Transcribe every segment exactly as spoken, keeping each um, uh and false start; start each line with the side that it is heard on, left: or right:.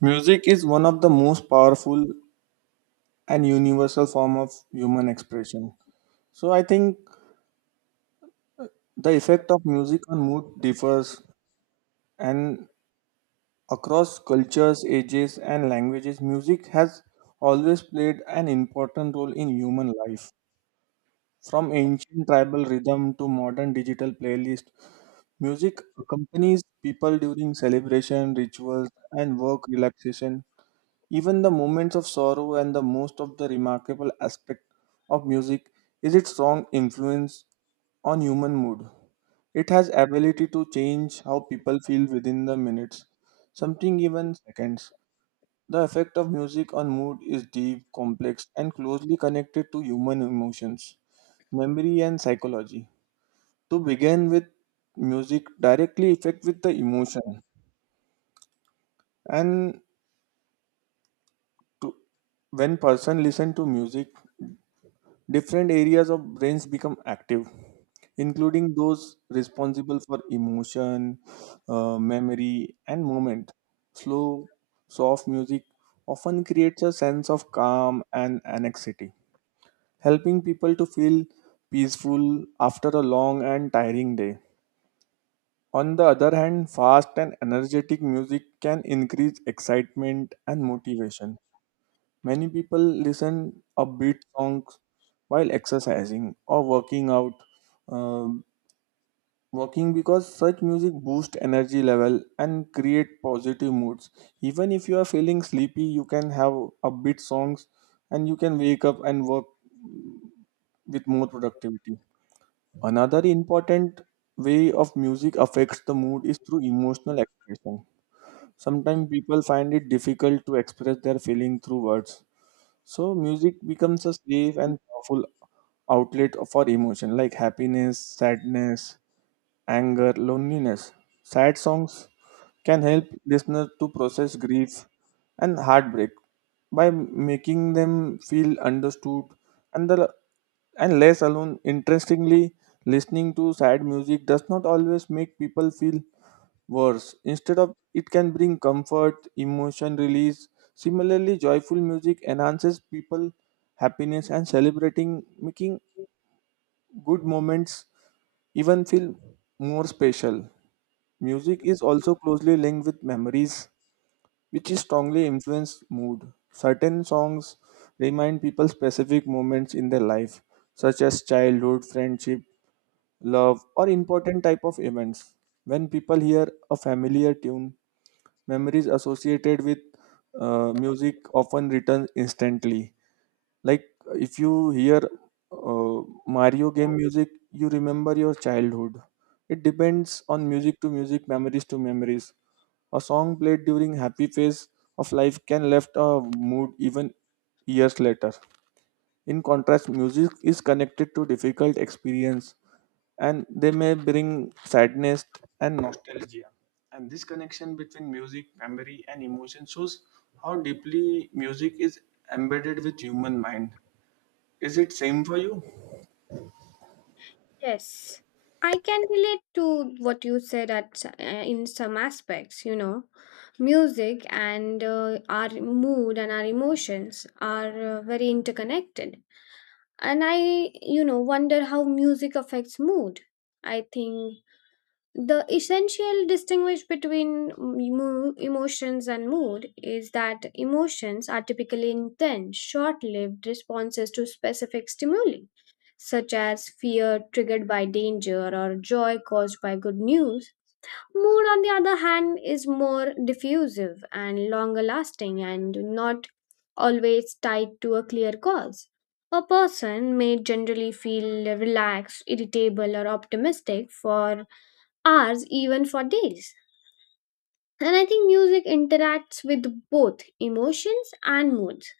right: Music is one of the most powerful and universal form of human expression. So I think the effect of music on mood differs, and across cultures, ages and languages music has always played an important role in human life. From ancient tribal rhythm to modern digital playlist, music accompanies people during celebration, rituals and work relaxation. Even the moments of sorrow and the most of the remarkable aspect of music is its strong influence on human mood. It has ability to change how people feel within the minutes, something even seconds. The effect of music on mood is deep, complex, and closely connected to human emotions, memory, and psychology. To begin with, music directly affect with the emotion, and to, when person listen to music different areas of brains become active, including those responsible for emotion, uh, memory, and movement. Slow, soft music often creates a sense of calm and anxiety, helping people to feel peaceful after a long and tiring day. On the other hand, fast and energetic music can increase excitement and motivation. Many people listen upbeat songs while exercising or working out. Um, Working because such music boosts energy level and create positive moods. Even if you are feeling sleepy, you can have upbeat songs and you can wake up and work with more productivity. Another important way of music affects the mood is through emotional expression. Sometimes people find it difficult to express their feeling through words. So music becomes a safe and powerful outlet for emotion like happiness, sadness, anger, loneliness. Sad songs can help listeners to process grief and heartbreak by making them feel understood and the and less alone. Interestingly, listening to sad music does not always make people feel worse, instead of it can bring comfort, emotion release. Similarly, joyful music enhances people happiness and celebrating, making good moments even feel more special. Music is also closely linked with memories, which is strongly influence mood. Certain songs remind people specific moments in their life, such as childhood, friendship, love or important type of events. When people hear a familiar tune, memories associated with uh, music often return instantly. Like if you hear uh, Mario game music, you remember your childhood. It depends on music to music, memories to memories. A song played during happy phase of life can left a mood even years later. In contrast, music is connected to difficult experience and they may bring sadness and nostalgia. And this connection between music, memory, and emotion shows how deeply music is embedded with human mind. Is it same for you?
left: Yes, I can relate to what you said at uh, in some aspects. You know, music and uh, our mood and our emotions are uh, very interconnected. And I, you know, wonder how music affects mood. I think the essential distinguish between emo- emotions and mood is that emotions are typically intense, short lived responses to specific stimuli, such as fear triggered by danger or joy caused by good news. Mood, on the other hand, is more diffusive and longer lasting and not always tied to a clear cause. A person may generally feel relaxed, irritable, or optimistic for hours, even for days. And I think music interacts with both emotions and moods.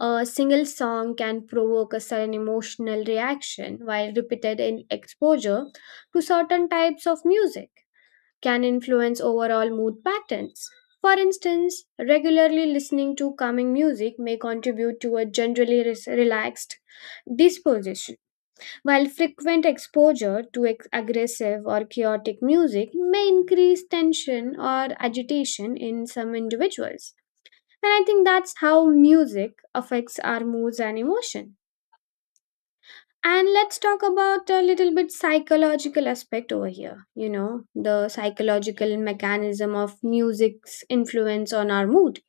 left: A single song can provoke a sudden emotional reaction, while repeated in exposure to certain types of music can influence overall mood patterns. For instance, regularly listening to calming music may contribute to a generally res- relaxed disposition while frequent exposure to ex- aggressive or chaotic music may increase tension or agitation in some individuals. And I think that's how music affects our moods and emotion. And let's talk about a little bit psychological aspect over here, you know, the psychological mechanism of music's influence on our mood.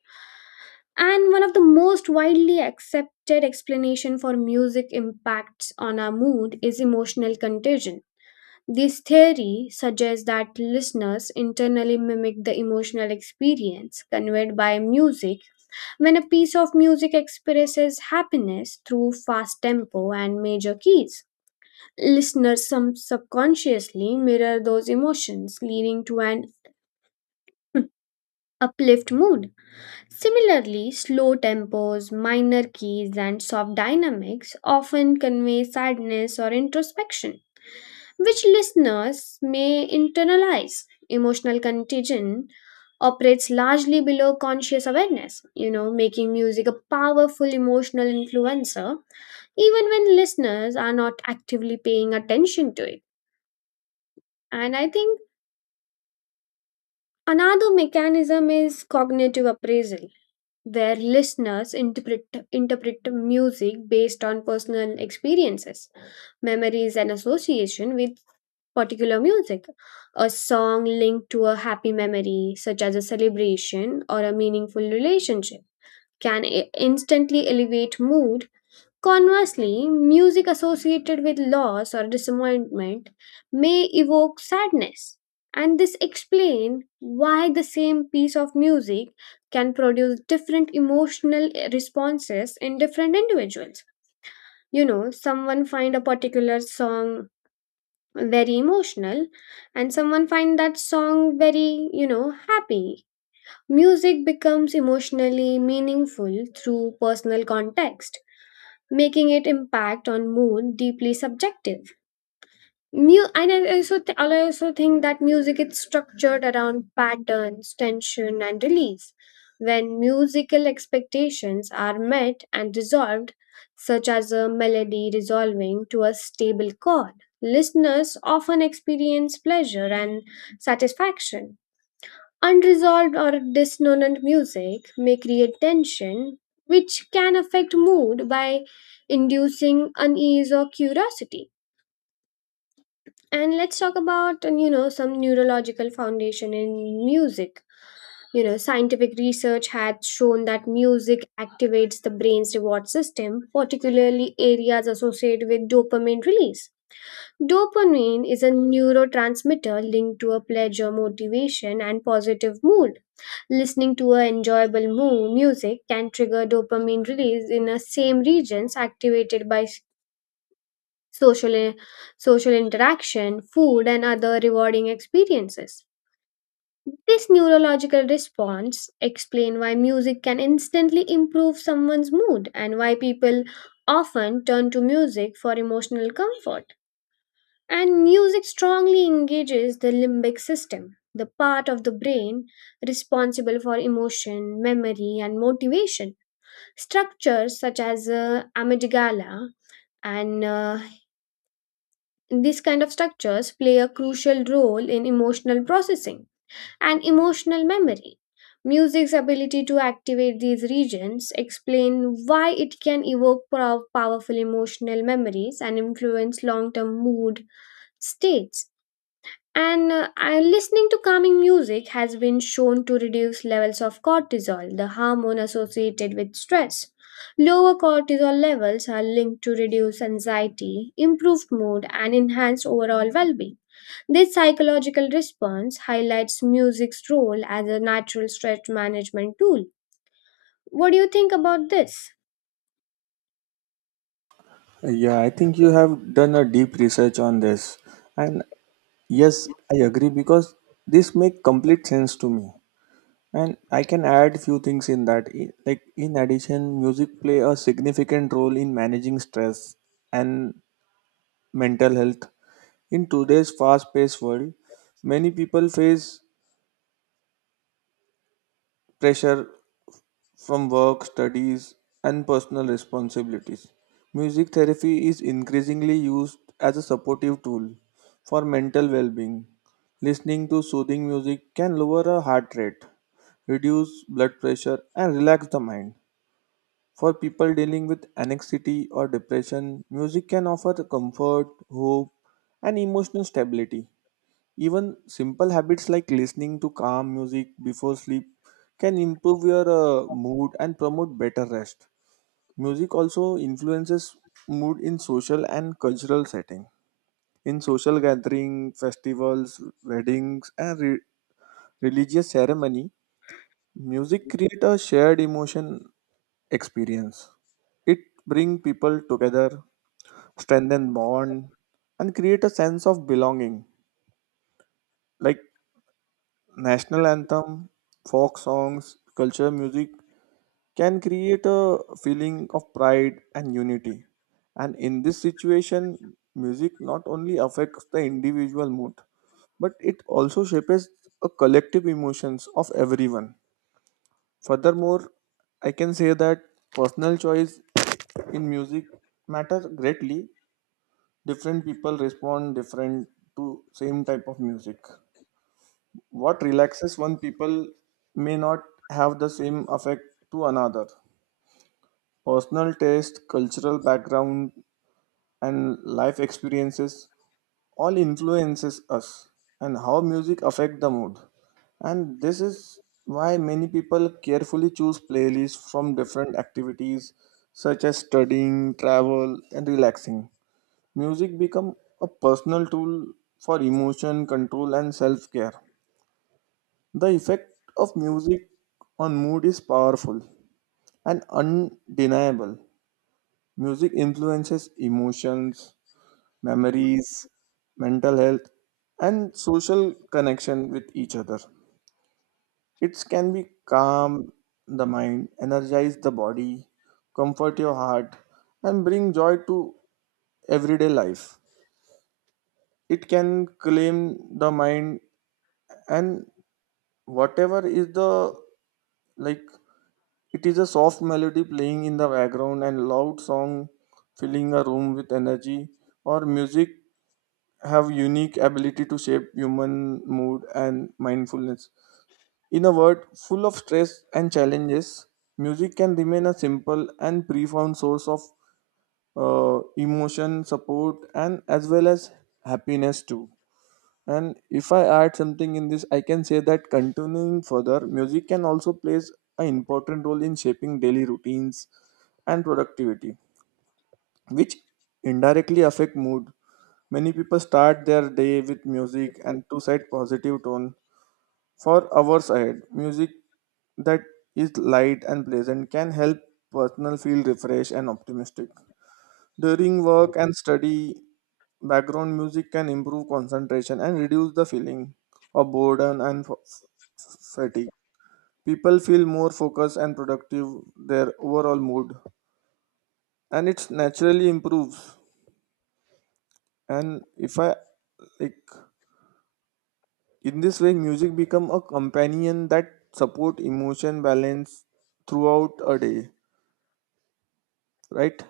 left: And one of the most widely accepted explanation for music impacts on our mood is emotional contagion. This theory suggests that listeners internally mimic the emotional experience conveyed by music. When a piece of music expresses happiness through fast tempo and major keys, listeners some subconsciously mirror those emotions, leading to an uplift mood. Similarly, slow tempos, minor keys, and soft dynamics often convey sadness or introspection which listeners may internalize. Emotional contagion operates largely below conscious awareness, you know, making music a powerful emotional influencer, even when listeners are not actively paying attention to it. And I think another mechanism is cognitive appraisal, where listeners interpret, interpret music based on personal experiences, memories, and association with particular music. A song linked to a happy memory, such as a celebration or a meaningful relationship, can i- instantly elevate mood. Conversely, music associated with loss or disappointment may evoke sadness. And this explains why the same piece of music can produce different emotional responses in different individuals. You know, someone find a particular song very emotional and someone find that song very, you know, happy. Music becomes emotionally meaningful through personal context, making it impact on mood deeply subjective. Mu- and I also, th- I also think that music is structured around patterns, tension, and release. When musical expectations are met and resolved, such as a melody resolving to a stable chord, listeners often experience pleasure and satisfaction. Unresolved or dissonant music may create tension, which can affect mood by inducing unease or curiosity. And let's talk about, you know, some neurological foundation in music. You know, scientific research has shown that music activates the brain's reward system, particularly areas associated with dopamine release. Dopamine is a neurotransmitter linked to a pleasure, motivation, and positive mood. Listening to a enjoyable mood music can trigger dopamine release in the same regions activated by social, social interaction, food, and other rewarding experiences. This neurological response explains why music can instantly improve someone's mood and why people often turn to music for emotional comfort. And music strongly engages the limbic system, the part of the brain responsible for emotion, memory, and motivation. Structures such as uh, amygdala, and uh, these kind of structures play a crucial role in emotional processing and emotional memory. Music's ability to activate these regions explain why it can evoke pow- powerful emotional memories and influence long-term mood states. And uh, I- listening to calming music has been shown to reduce levels of cortisol, the hormone associated with stress. Lower cortisol levels are linked to reduced anxiety, improved mood, and enhanced overall well being. This psychological response highlights music's role as a natural stress management tool. What do you think about this?
right: Yeah, I think you have done a deep research on this. And yes, I agree, because this makes complete sense to me. And I can add few things in that. I- Like in addition, music play a significant role in managing stress and mental health. In today's fast-paced world, many people face pressure from work, studies, and personal responsibilities. Music therapy is increasingly used as a supportive tool for mental well-being. Listening to soothing music can lower a heart rate, reduce blood pressure, and relax the mind. For people dealing with anxiety or depression, music can offer comfort, hope, and emotional stability. Even simple habits like listening to calm music before sleep can improve your uh, mood and promote better rest. Music also influences mood in social and cultural setting. In social gathering, festivals, weddings, and re- religious ceremony, music create a shared emotion experience. It brings people together, strengthen bond, and create a sense of belonging. Like national anthem, folk songs, culture music can create a feeling of pride and unity. And in this situation, music not only affects the individual mood, but it also shapes a collective emotions of everyone. Furthermore, I can say that personal choice in music matters greatly. Different people respond different to same type of music. What relaxes one people may not have the same effect to another. Personal taste, cultural background, and life experiences all influences us and how music affect the mood. And this is why many people carefully choose playlists from different activities such as studying, travel and relaxing. Music become a personal tool for emotion control and self care. The effect of music on mood is powerful and undeniable. Music influences emotions, memories, mental health, and social connection with each other. It can be calm the mind, energize the body, comfort your heart, and bring joy to everyday life. It can claim the mind, and whatever is the like, it is a soft melody playing in the background and loud song filling a room with energy, or music have unique ability to shape human mood and mindfulness. In a world full of stress and challenges, music can remain a simple and profound source of uh, emotion, support, and as well as happiness too. And if I add something in this, I can say that continuing further, music can also plays an important role in shaping daily routines and productivity, which indirectly affect mood. Many people start their day with music and to set positive tone for hours ahead. Music that is light and pleasant can help personal feel refreshed and optimistic. During work and study, background music can improve concentration and reduce the feeling of boredom and f- fatigue. People feel more focused and productive, their overall mood and it naturally improves. And if I like, in this way music become a companion that support emotion balance throughout a day, right?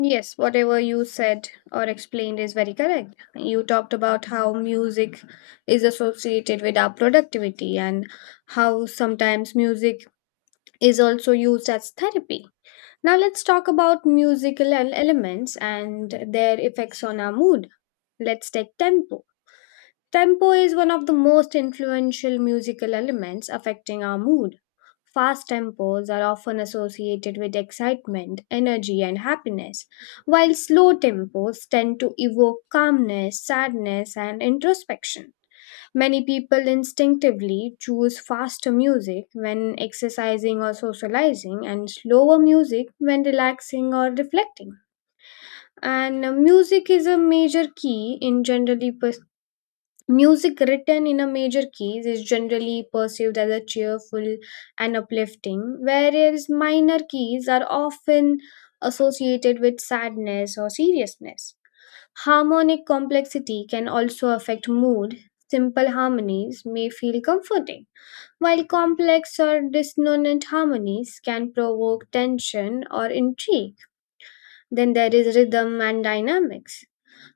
left: Yes, whatever you said or explained is very correct. You talked about how music is associated with our productivity and how sometimes music is also used as therapy. Now, let's talk about musical el- elements and their effects on our mood. Let's take tempo. Tempo is one of the most influential musical elements affecting our mood. Fast tempos are often associated with excitement, energy, and happiness, while slow tempos tend to evoke calmness, sadness, and introspection. Many people instinctively choose faster music when exercising or socializing, and slower music when relaxing or reflecting. And uh, music is a major key in generally pers- music written in a major key is generally perceived as a cheerful and uplifting, whereas minor keys are often associated with sadness or seriousness. Harmonic complexity can also affect mood. Simple harmonies may feel comforting, while complex or dissonant harmonies can provoke tension or intrigue. Then there is rhythm and dynamics.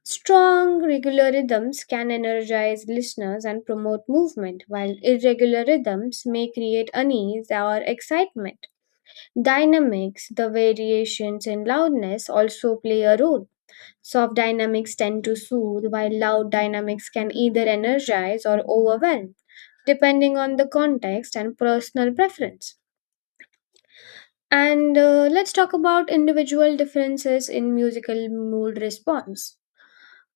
left: Strong, regular rhythms can energize listeners and promote movement, while irregular rhythms may create unease or excitement. Dynamics, the variations in loudness, also play a role. Soft dynamics tend to soothe, while loud dynamics can either energize or overwhelm, depending on the context and personal preference. And uh, let's talk about individual differences in musical mood response.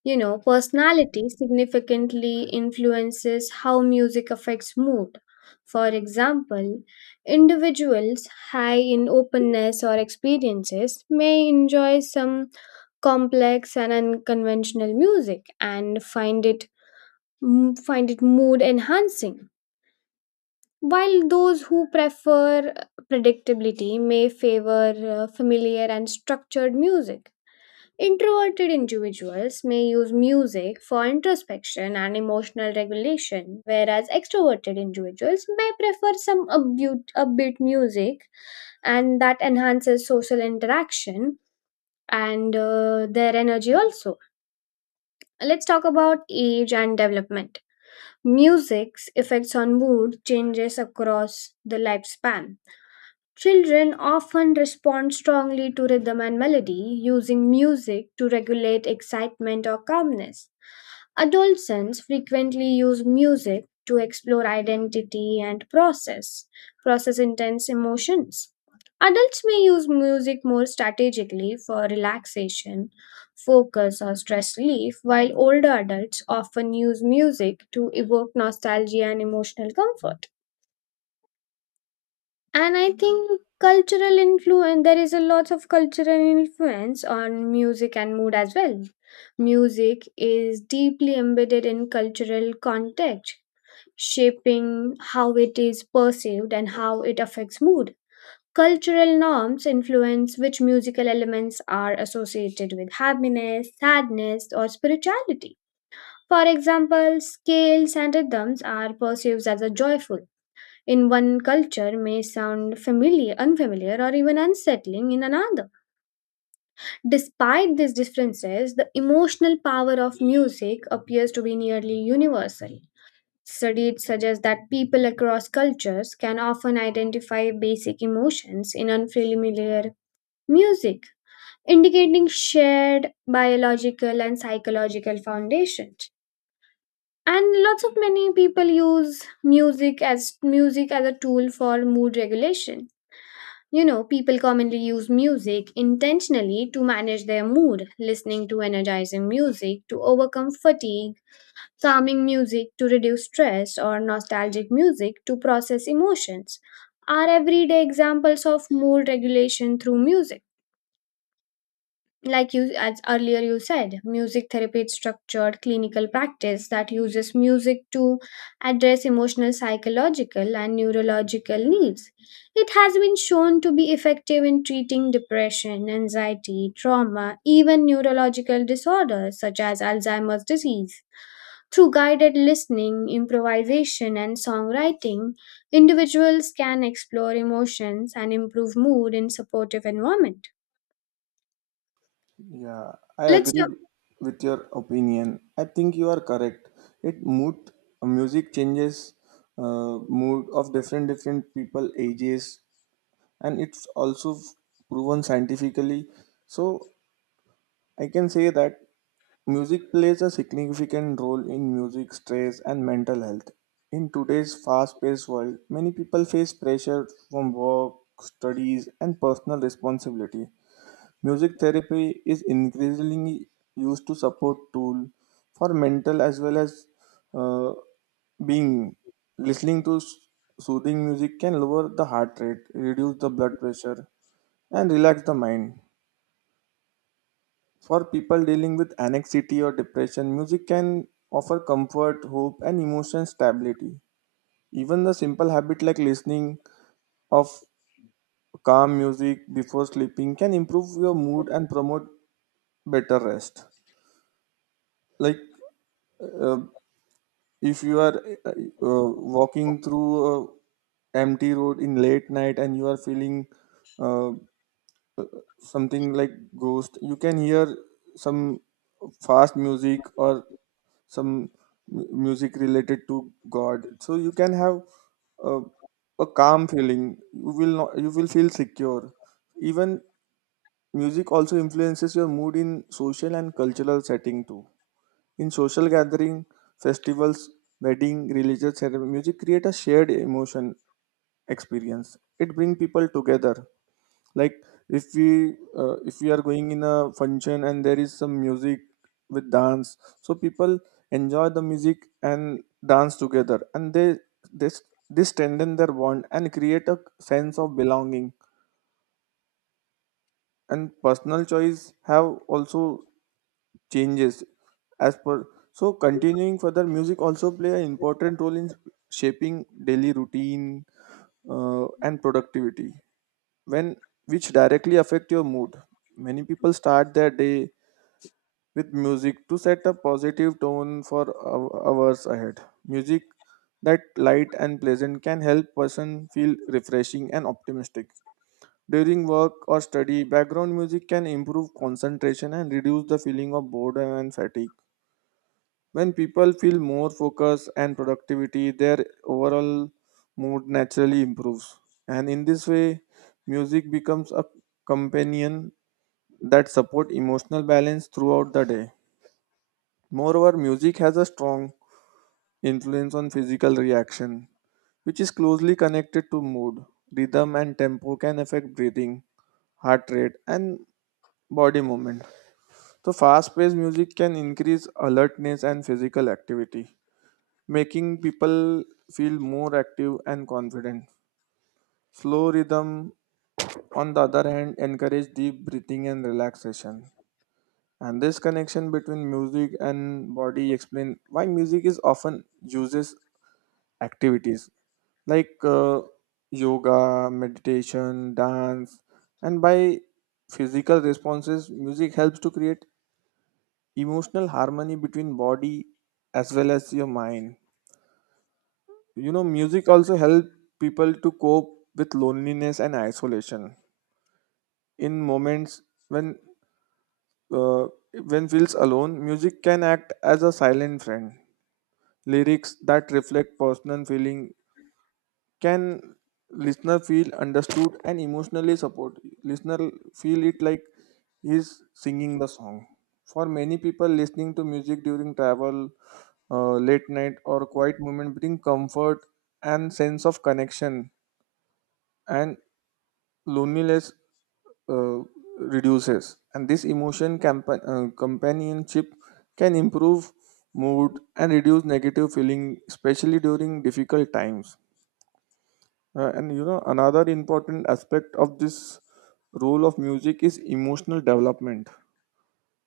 left: You know, personality significantly influences how music affects mood. For example, individuals high in openness or experiences may enjoy some complex and unconventional music and find it m- find it mood enhancing, while those who prefer predictability may favor uh, familiar and structured music. Introverted individuals may use music for introspection and emotional regulation, whereas extroverted individuals may prefer some upbeat, upbeat music and that enhances social interaction and uh, their energy also. Let's talk about age and development. Music's effects on mood changes across the lifespan. Children often respond strongly to rhythm and melody, using music to regulate excitement or calmness. Adolescents frequently use music to explore identity and process, process intense emotions. Adults may use music more strategically for relaxation, focus, or stress relief, while older adults often use music to evoke nostalgia and emotional comfort. And I think cultural influence, there is a lot of cultural influence on music and mood as well. Music is deeply embedded in cultural context, shaping how it is perceived and how it affects mood. Cultural norms influence which musical elements are associated with happiness, sadness, or spirituality. For example, scales and rhythms are perceived as a joyful in one culture may sound familiar, unfamiliar, or even unsettling in another. Despite these differences, the emotional power of music appears to be nearly universal. Studies suggest that people across cultures can often identify basic emotions in unfamiliar music, indicating shared biological and psychological foundations. And lots of many people use music as music as a tool for mood regulation. You know, people commonly use music intentionally to manage their mood, listening to energizing music to overcome fatigue, calming music to reduce stress, or nostalgic music to process emotions are everyday examples of mood regulation through music. Like you as earlier you said, music therapy is structured clinical practice that uses music to address emotional, psychological, and neurological needs. It has been shown to be effective in treating depression, anxiety, trauma, even neurological disorders such as Alzheimer's disease, through guided listening, improvisation, and songwriting. Individuals can explore emotions and improve mood in supportive environment.
right: Yeah, I
left: Let's.
right: agree with your opinion, I think you are correct. It mood, music changes uh, mood of different different people ages, and it's also proven scientifically. So I can say that music plays a significant role in music stress and mental health. In today's fast paced world, many people face pressure from work, studies, and personal responsibility. Music therapy is increasingly used to support tool for mental as well as uh, being. Listening to s- soothing music can lower the heart rate, reduce the blood pressure, and relax the mind. For people dealing with anxiety or depression, music can offer comfort, hope, and emotion stability. Even the simple habit like listening of calm music before sleeping can improve your mood and promote better rest. Like uh, if you are uh, uh, walking through a empty road in late night and you are feeling uh, something like ghost, you can hear some fast music or some mu- music related to god, so you can have uh, a calm feeling. You will not, you will feel secure. Even music also influences your mood in social and cultural setting too. In social gathering, festivals, wedding, religious ceremony, music create a shared emotion experience. It brings people together. Like if we uh, if we are going in a function and there is some music with dance, so people enjoy the music and dance together, and they this this strengthen their bond and create a sense of belonging. And personal choice have also changes as per. So continuing further, music also play an important role in shaping daily routine uh, and productivity, when which directly affect your mood. Many people start their day with music to set a positive tone for hou- hours ahead. Music that light and pleasant can help person feel refreshing and optimistic. During work or study, background music can improve concentration and reduce the feeling of boredom and fatigue. When people feel more focus and productivity, their overall mood naturally improves. And in this way, music becomes a companion that support emotional balance throughout the day. Moreover, music has a strong influence on physical reaction, which is closely connected to mood. Rhythm and tempo can affect breathing, heart rate, and body movement. So, fast paced music can increase alertness and physical activity, making people feel more active and confident. Slow rhythm, on the other hand, encourage deep breathing and relaxation. And this connection between music and body explain why music is often uses activities like uh, yoga, meditation, dance, and by physical responses, music helps to create emotional harmony between body as well as your mind. You know, music also help people to cope with loneliness and isolation. In moments when uh, when feels alone, music can act as a silent friend. Lyrics that reflect personal feeling can listener feel understood and emotionally supported. Listener feel it like he's singing the song. For many people, listening to music during travel, uh, late night or quiet moment bring comfort and sense of connection, and loneliness uh, reduces. And this emotion campa- uh, companionship can improve mood and reduce negative feeling, especially during difficult times. Uh, and you know, another important aspect of this role of music is emotional development,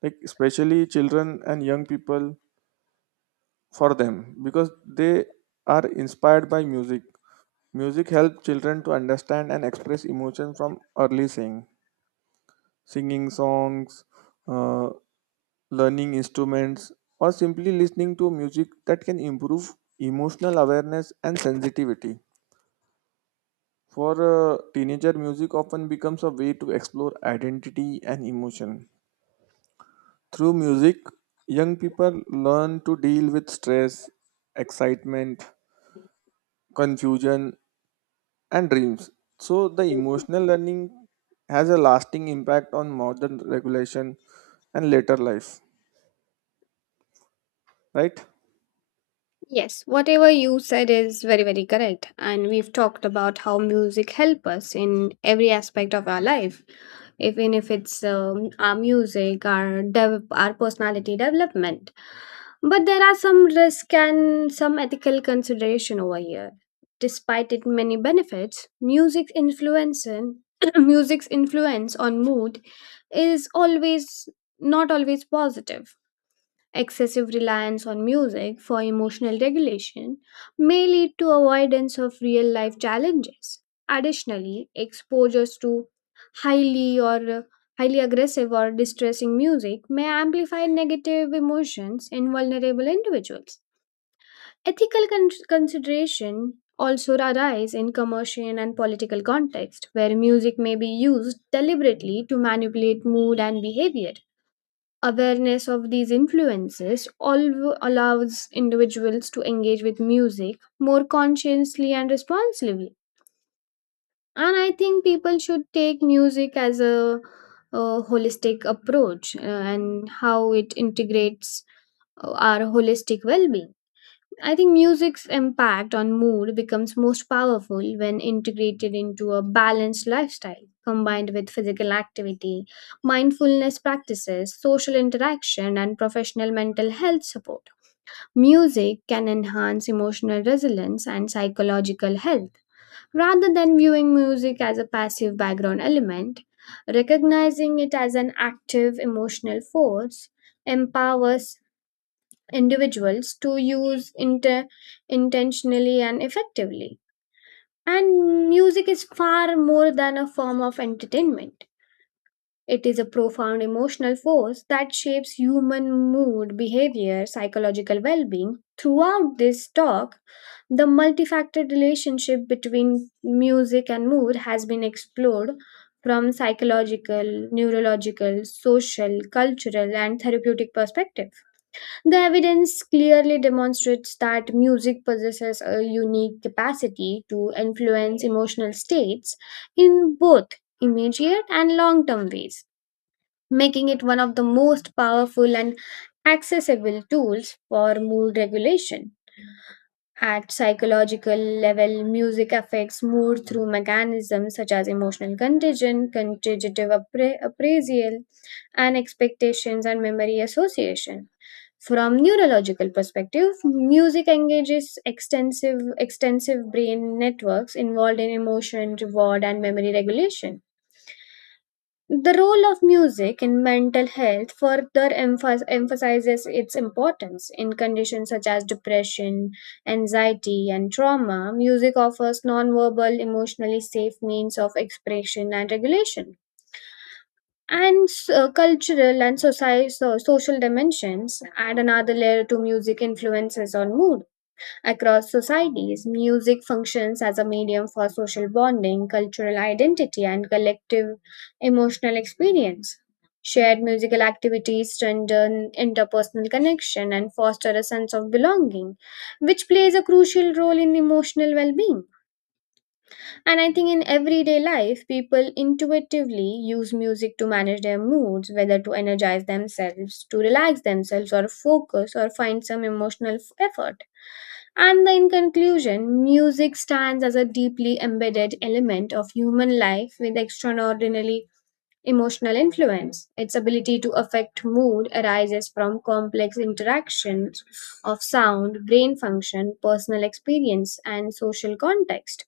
right: like especially children and young people. For them, because they are inspired by music. Music helps children to understand and express emotion from early sing, singing songs, uh, learning instruments, or simply listening to music that can improve emotional awareness and sensitivity. For a teenager, music often becomes a way to explore identity and emotion. Through music, young people learn to deal with stress, excitement, confusion, and dreams. So, the emotional learning has a lasting impact on modern regulation and later life, right?
left: Yes, whatever you said is very, very correct. And we've talked about how music help us in every aspect of our life, even if it's um, our music, our dev- our personality development. But there are some risk and some ethical consideration over here. Despite it many benefits, music's influence in- music's influence on mood is always not always positive. Excessive reliance on music for emotional regulation may lead to avoidance of real life challenges. Additionally, exposures to highly or uh, highly aggressive or distressing music may amplify negative emotions in vulnerable individuals. Ethical con- consideration also arise in commercial and political context where music may be used deliberately to manipulate mood and behavior. Awareness of these influences alv- allows individuals to engage with music more consciously and responsibly. And I think people should take music as a, a holistic approach uh, and how it integrates uh, our holistic well being. I think music's impact on mood becomes most powerful when integrated into a balanced lifestyle, combined with physical activity, mindfulness practices, social interaction, and professional mental health support. Music can enhance emotional resilience and psychological health. Rather than viewing music as a passive background element, recognizing it as an active emotional force empowers individuals to use inter- intentionally and effectively. And music is far more than a form of entertainment. It is a profound emotional force that shapes human mood, behavior, psychological well being. Throughout this talk, the multifaceted relationship between music and mood has been explored from psychological, neurological, social, cultural, and therapeutic perspectives. The evidence clearly demonstrates that music possesses a unique capacity to influence emotional states in both immediate and long term ways, making it one of the most powerful and accessible tools for mood regulation. At psychological level, music affects mood through mechanisms such as emotional contagion, quantitative appra- appraisal, and expectations and memory association. From neurological perspective, music engages extensive extensive brain networks involved in emotion, reward, and memory regulation. The role of music in mental health further emphas- emphasizes its importance. In conditions such as depression, anxiety, and trauma, music offers nonverbal, emotionally safe means of expression and regulation. And uh, cultural and soci- so- social dimensions add another layer to music influences on mood. Across societies, music functions as a medium for social bonding, cultural identity, and collective emotional experience. Shared musical activities strengthen interpersonal connection and foster a sense of belonging, which plays a crucial role in emotional well being. And I think in everyday life, people intuitively use music to manage their moods, whether to energize themselves, to relax themselves, or focus, or find some emotional f- effort. And in conclusion, music stands as a deeply embedded element of human life with extraordinarily emotional influence. Its ability to affect mood arises from complex interactions of sound, brain function, personal experience, and social context.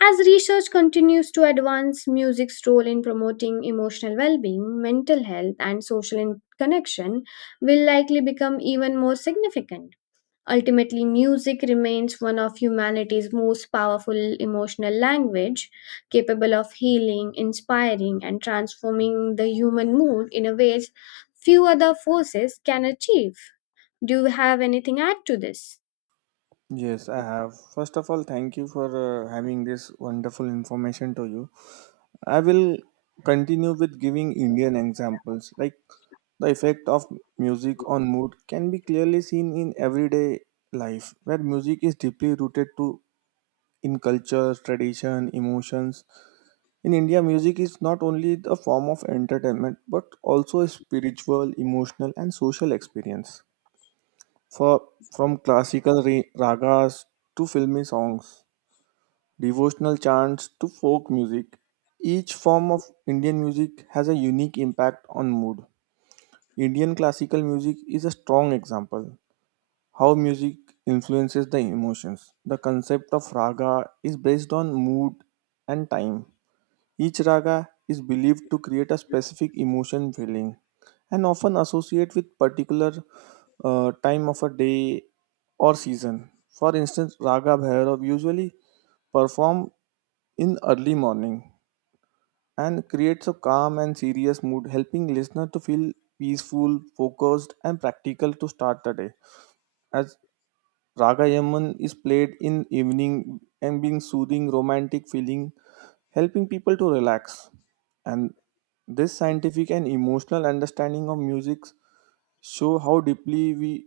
left: As research continues to advance music's role in promoting emotional well being, mental health, and social in- connection will likely become even more significant. Ultimately, music remains one of humanity's most powerful emotional language, capable of healing, inspiring, and transforming the human mood in a ways few other forces can achieve. Do you have anything to add to this?
right: Yes, I have. First of all, thank you for uh, having this wonderful information to you. I will continue with giving Indian examples. Like the effect of music on mood can be clearly seen in everyday life, where music is deeply rooted to in culture, tradition, emotions. In India, music is not only a form of entertainment but also a spiritual, emotional, and social experience. For from classical ra- ragas to filmy songs, devotional chants to folk music, each form of Indian music has a unique impact on mood. Indian classical music is a strong example how music influences the emotions. The concept of raga is based on mood and time. Each raga is believed to create a specific emotion feeling and often associate with particular uh, time of a day or season. For instance, Raga Bhairav usually perform in early morning and creates a calm and serious mood, helping listener to feel peaceful, focused and practical to start the day. As Ragayaman is played in evening and being soothing, romantic feeling, helping people to relax. And this scientific and emotional understanding of music show how deeply we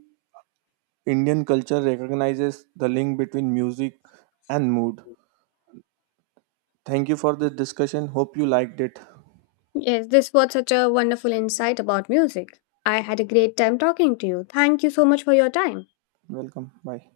right: Indian culture recognizes the link between music and mood. Thank you for this discussion. Hope you liked it.
left: Yes, this was such a wonderful insight about music. I had a great time talking to you. Thank you so much for your time.
right: Welcome. Bye.